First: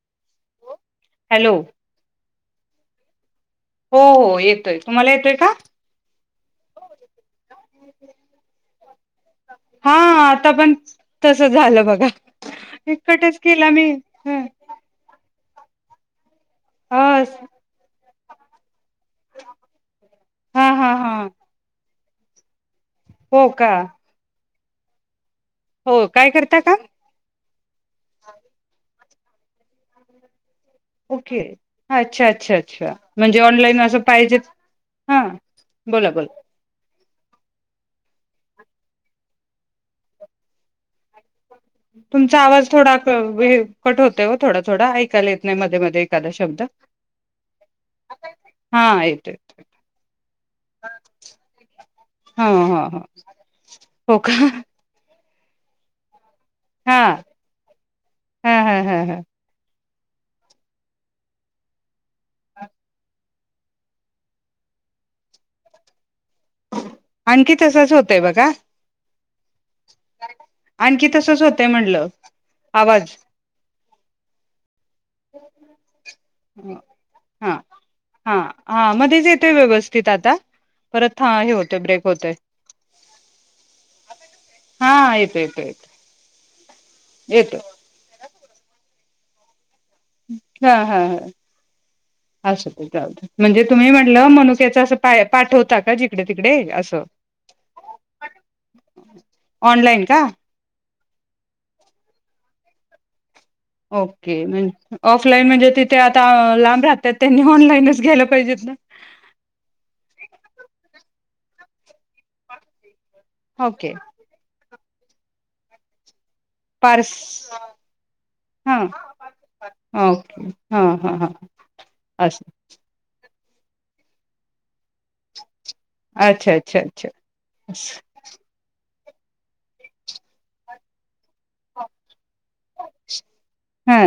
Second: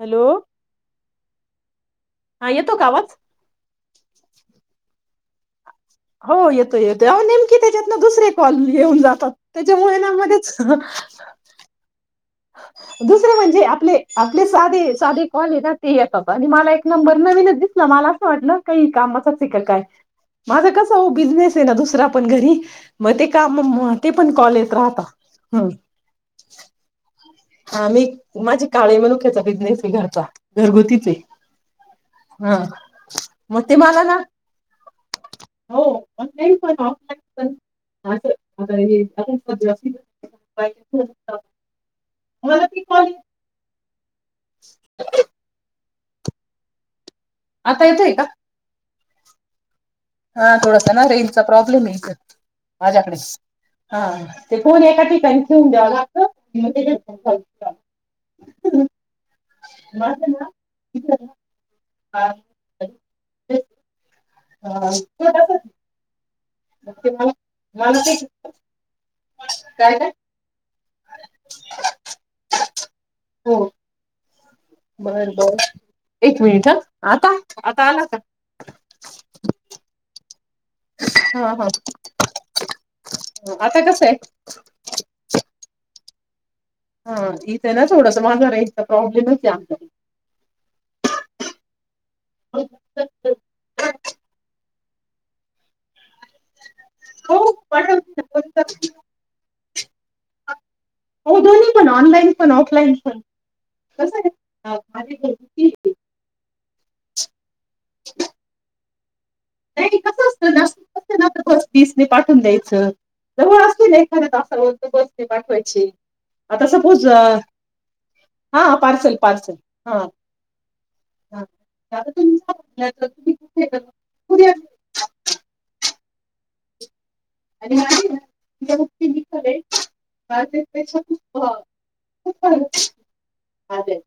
Hello hello हा येतो का आवाज? हो हो येतोय तुम्हाला येतोय? का हो येतो येतोय अ नेमकी त्याच्यात ना दुसरे कॉल येऊन जातात त्याच्या हा आता वहिनामध्येच पण तस झालं बघा दुसरे एककटच म्हणजे केला मी आपले ह आपले साधे साधे कॉल द ती आहे. आणि मला एक नंबर अस नवीनच दिसला मला [unintelligible] काही कामाचाच का काय हा माझं कस हा हा बिझनेस आहे ना दुसरा पण घरी मग ते हो काम का ते पण कॉलेज राहता हो काय करता का आ मी माझे का ण्याचा बिझनेसी घरचा घरगुतीच आहे. ओके अच्छा अच्छा हा अच्छा म्हणजे मग ते ऑनलाईन असं मला ना पाहिजे हा बोला बोला अस आता हे तुमचा मला आवाज ती थोडा कॉल कट होतय थोडा थोडा ऐकायला येत नाही मध्ये मध्ये कदा शब्द आता येतोय का हा य य हा थोडस ना रेंज चा प्रॉब्लेम आहे ह ह ह माझ्याकडे हा हो का ते फोन एका ठिकाणी होड हा ह ह ह ह झ ना ना ह ह थोडसं आणखी तसच होतय मानसिक बघा काय काय? आणखी तसच होतंय म्हटल आवाज हो बर बर एक मिनिट ह आता हा आता आला का? हा हा मध्येच येतोय व्यवस्थित आता परत हा हे होत ब्रेक होतय आता कसं आहे हा येतो येतो येतो हा येतो इथ ना थोडंस मांजर आहे. प्रॉब्लेमच जा हा हा हा असुदे चालतय म्हणजे तुम्ही म्हंटलं मनुक्याच अ पाठवता का जे इकडे तिकडे अस हो पाठवते ऑनलाइन का? हो दोन्ही पण ऑनलाईन पण ऑफलाईन पण कसं ओके आहे ऑफलाईन म्हणजे तिथे आता लांब राहत्यात त्यांनी ऑनलाईनच घ्यायला पाहिजेत नाही कसं असतं नाशिक [unintelligible] ना बस तीसने पाठवून द्यायचं जवळ असते ओके ना एखादया तासाला बसणे पाठवायची आता सपोज पार्स हा पार्सल पार्सल हा ओके हा हा हा [inaudible] असं हे [unintelligible] उद्या.. [inaudible] अच्छा अच्छा अच्छा आणि [unintelligible] [inaudible] [unintelligible] पैसा खूप [unintelligible] खूप आलेत [unintelligible] हा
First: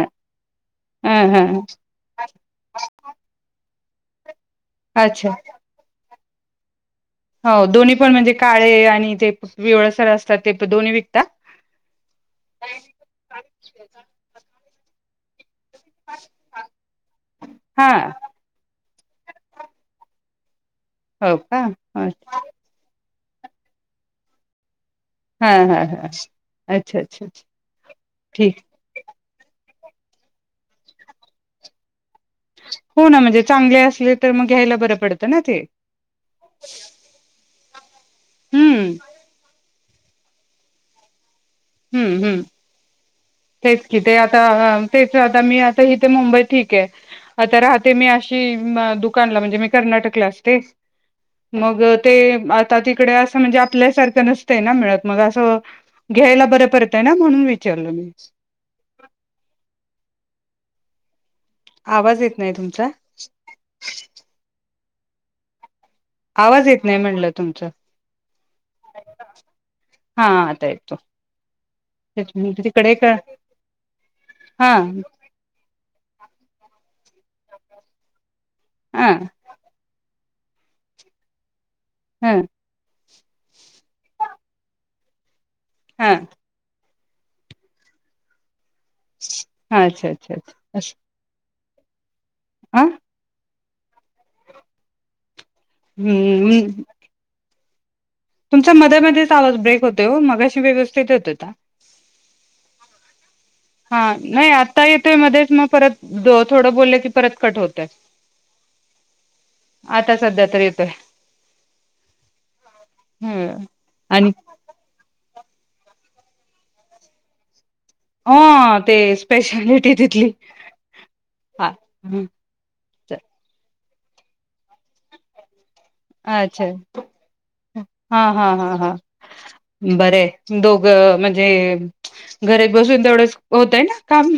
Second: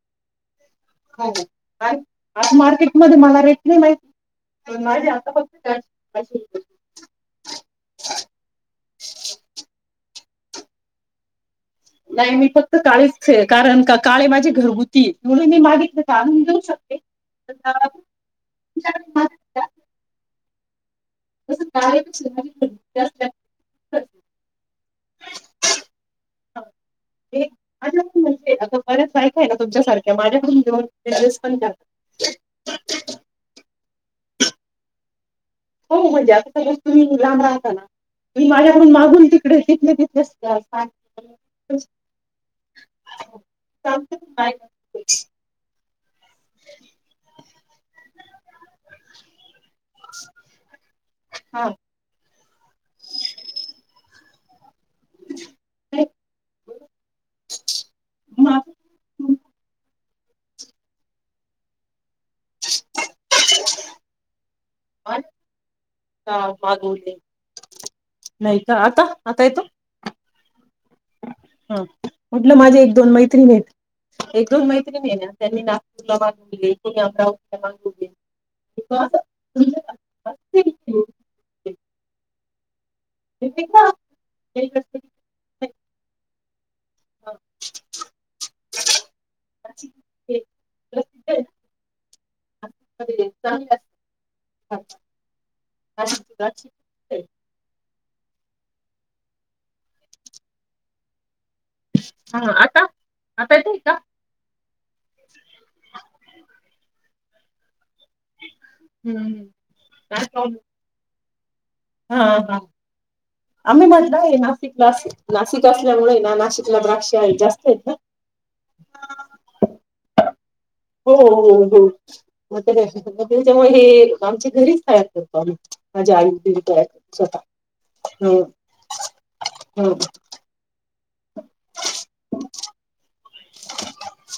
हा हो हा हो आज, आज मार्केटमध्ये मला रेट नाही माहिती. माझे अच्छा आता फक्त [unintelligible] [unintelligible] हो दोन्ही पण म्हणजे काळे, आणि ते पिवळसर असतात ते दोन्ही विकता? नाही मी फक्त काळेच आहे. कारण का काळे माझे घरघु ती म्हणू मी मागितलं तर आणून देऊ शकते. हा [unintelligible] [unintelligible] हो का तं [unintelligible] [unintelligible] हा हा हा अच्छा, अच्छा, अच्छा, हे आणि म्हणजे ठीक. आता [unintelligible] ना तुमच्यासारख्या माझ्याकडून घेऊन बिझनेस पण करतात. हो ना, म्हणजे चांगले असले तर मग घ्यायला बरं पडत. हो म्हणजे आता [unintelligible] तुम्ही लांब राहता तुम्ही हम्म माझ्याकडून मागून तिकडे तिथले तिथले [unintelligible] हम्म हम्म. तेच कि ते आता बायका. अ तेच आता मी इथे मुंबई ठीक आहे. आता राहते मी अशी म दुकानाला म्हणजे मी कर्नाटकला असते. हा मग ते आता तिकडे असं म्हणजे आपल्यासारखं [unintelligible] ना मिळत. मग असं नाही घ्यायला बर परतय ना म्हणून विचारलं मी माझं [inaudible] आवाज येत नाही तुमचा. [unintelligible] [unintelligible] आवाज येत नाही मागवले म्हणलं तुमचा नाही का? आता- आता येतो? हा आता येतो हा- तेच मी म्हटलं माझ्या एक तिकडे दोन का मैत्रिणी आहेत. एक दोन हा मैत्रिणी आहे ना त्यांनी ना [unintelligible] वा! हा तुमचं का? बसतय की हम का हा हा अच्छा अच्छा अच्छा अ [unintelligible] हम्म हम् तुमच्या मध्ये मध्येच आवाज ब्रेक होतोय हो मगाशी व्यवस्थित येत होता. हा आता? आता येतोय हा का नाही आता येतोय मध्येच मग परत थोडं बोललं की परत कट होतय. काय आता सध्या प्रॉब्लेम तरी येतोय. हा हा हम्म आम्ही म्हटलं आणि आहे नासिकला नाशिक असल्यामुळे ना नाशिकला द्राक्ष आहे जास्त ना हो ते स्पेशालिटी तिथली हो हो हा हो म त्याच्यामुळे हे आमच्या घरीच तया करतो आम्ही माझी आई वगैरे अच्छा तयार करते स्वतः हा हा हा हा बर दोघ म्हणजे घरीात बसून तेवढंच होतय ना काम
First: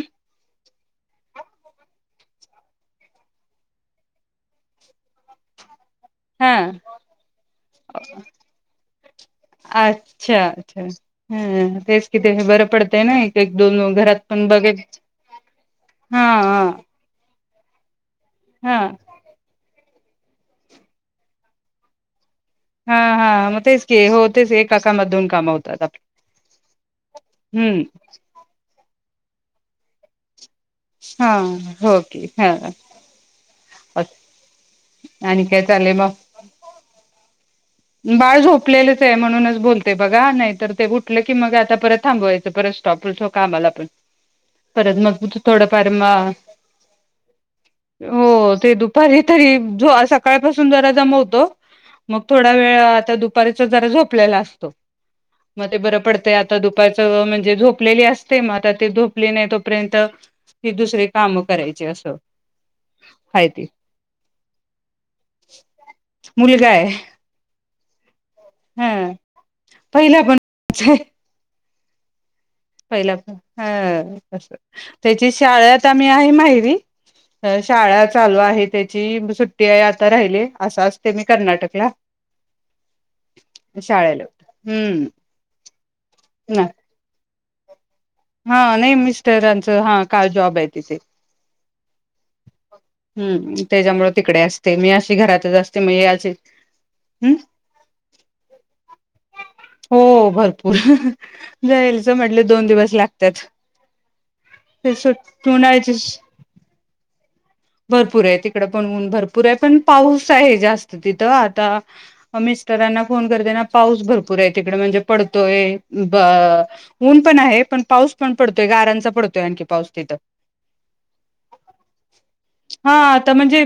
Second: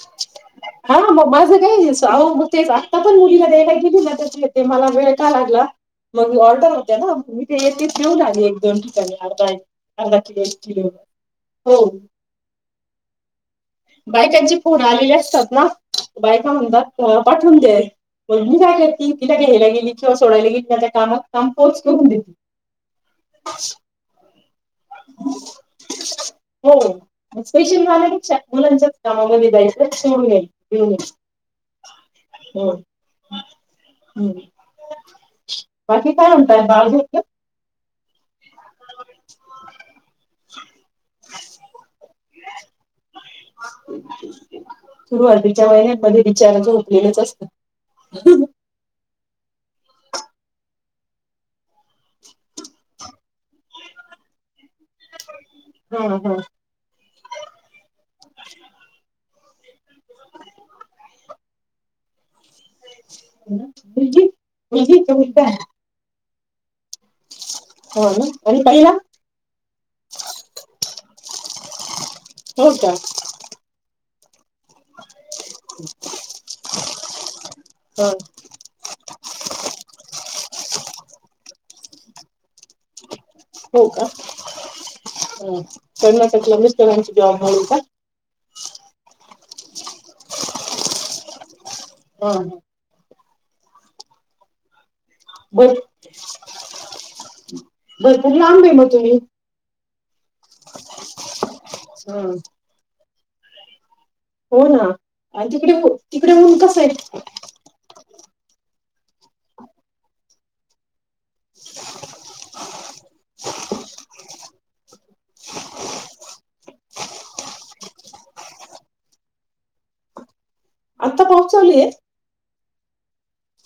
हा म माझं काय ह मग तेच आत्ता पण मुलीला द्यावायला गेली ना त्याच्या ते मला वेळ का लागला मग हा ऑर्डर होत्या ना मी ते येतेच देऊ लागली एक दोन ठिकाणी अर्धा अर्धा किलो अच्छा एक अच्छा किलो हो ह तेच कि ते बरं पडतंय ना एक एक दोन घरात पण बायकांची बघेल फोन आलेले असतात ना हा बायका हा म्हणतात पाठून दे पण मी हा काय तती तिथ घ्यायला गेली सोडायला की त्याच्या कामात काम पोच करून देते हा हा म तेच की हो तेच एकाकामात दोन काम होतात आप हो हम्म त्यामामध्ये जायचं शवून गेईल हम् हा हो की हा हो आणि काय बाकी काय म्हणतय बाू बाय झोप ले म्हणून बोलते बघा नाही तर ते उठल की मग आ परत थांबवायच परत स्टॉप कामाला परत मग सुरुवातीच्या थोडफार महिन्यांमध्ये बिचार झोपलेलंच असतं. हो ते दुप तरी ज सकाळपासून जरा दमवतो- मग थोड- अ आता दुपारीचा जरा झोपलेला असतो. म ते बरं हा पडतंय हा आता दुपार- म्हणजेझोप - लेली असते मग आता ते धूप- आपली नाही तोपर्यंत ही दुसरे काम करायची असं. हाय ती [unintelligible] मुलगाय. हो. आणि काहीला? पहिला पण- हो का पहिला पन हा. असं. त्याची शाळत, आम्ही आहे माहिरी, शाळा ह चालू आहे त्याची सुट्टी आहे आता राहिली- असं असते मी कर्नाटकला- हो का? शाळेला हम्म कर्नाटकला मिस्टरांची जॉब- हो का? हा, नाही मिस्टरांचं हा काय जॉब आहे तिथे- हम ह. हम्- त्याच्यामुळे तिकडे असते मी- घरातच बर, असते मग अशी हम्म भरपूर लांब आहे मग तुम्ही- हो भरपूर. जायचं हा म्हटले दोन दिवस ला- तेच - हो ना आणि तिकडे- तिकडे ऊन कसय? हो भरपूर आहे, तिकडं पण भरपूर आहे पण पाऊस आहे जास्त तिथ- आता, मिस्टरांना फोन [unintelligible] पाऊस भर- बरंय तिकडे म्हणजे पडतोय, ऊन पण आहे पण, पाऊस पण पडतोय गारांचा पडतोय आणखी पाऊस तिथं. आता पाहोचवली आहे? हा आता म्हणजे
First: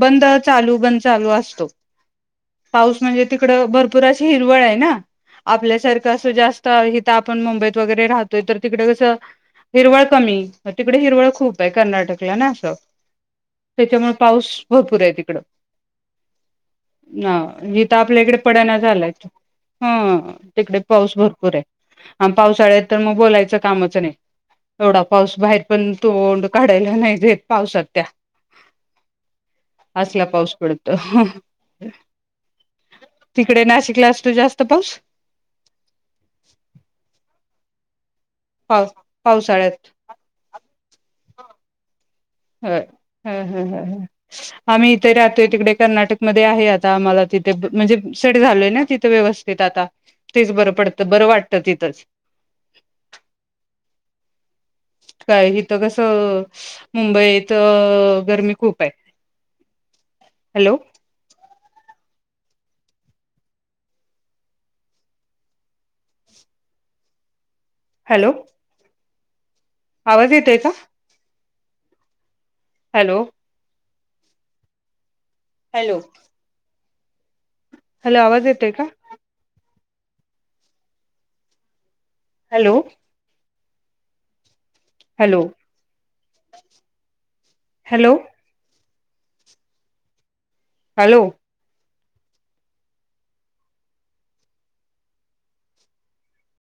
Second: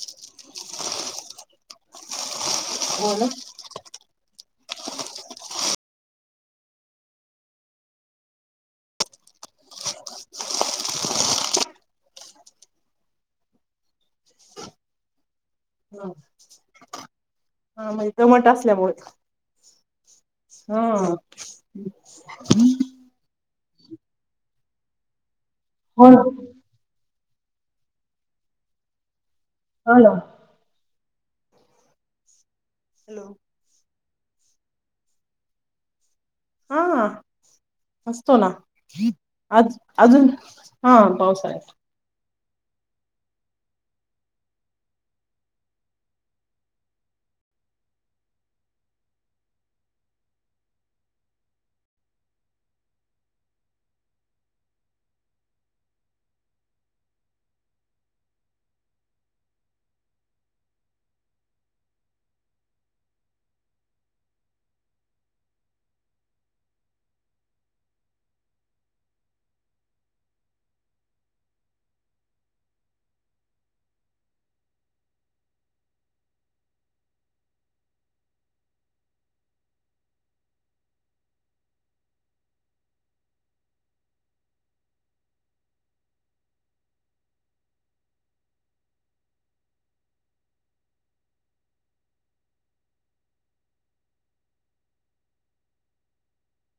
बंद चालू बंद चालू असतो. पाऊस हो म्हणजे ना. तिकडं भर- पुरशी हिरवळ आहे ना? आपल्यासारखं असं जास्त इथं आपण मुंबईत वगैरे राहतोय तर तिकडे कसं हिरवळ कमी तिकडे हिरवळ खूप आहे कर्नाटकला ना असं- त्याच्यामुळे पाऊस भरपूर आहे तिकडं. -ना आणि हा इथं म्हणजे आपल्या इकडे दमट पडना असल्यामुळे झालाय. ह- तिकडे हा पाऊस भरपूर आहे. आणि पावसाळ्यात तर मग बोलायचं- कामाच नाही एवढा पाऊस बाहेर पण हो ना तोंड काढायला नाही देत पाऊसात त्या हो ना असला पाऊस पडत ह हॅलो तिकडे नाशिकला तो जास्त पाऊस हा असतो ना पाव अज पावसाळ्यात अजून हा पाऊसळ्यात आहे ह ह ह ह आम्ही इथे राहतोय तिकडे कर्नाटक मध्ये आहे आता आम्हाला तिथे म्हणजे सड झालोय ना तिथं व्यवस्थित आता तेच बरं पडत बरं वाटत तिथच काय हथ कस मुंबईत गरमी खूप आहे हॅलो हॅलो आवाज येतय का हॅलो हॅलो हॅलो आवाज येतय का हॅलो हॅलो हॅलो हॅलो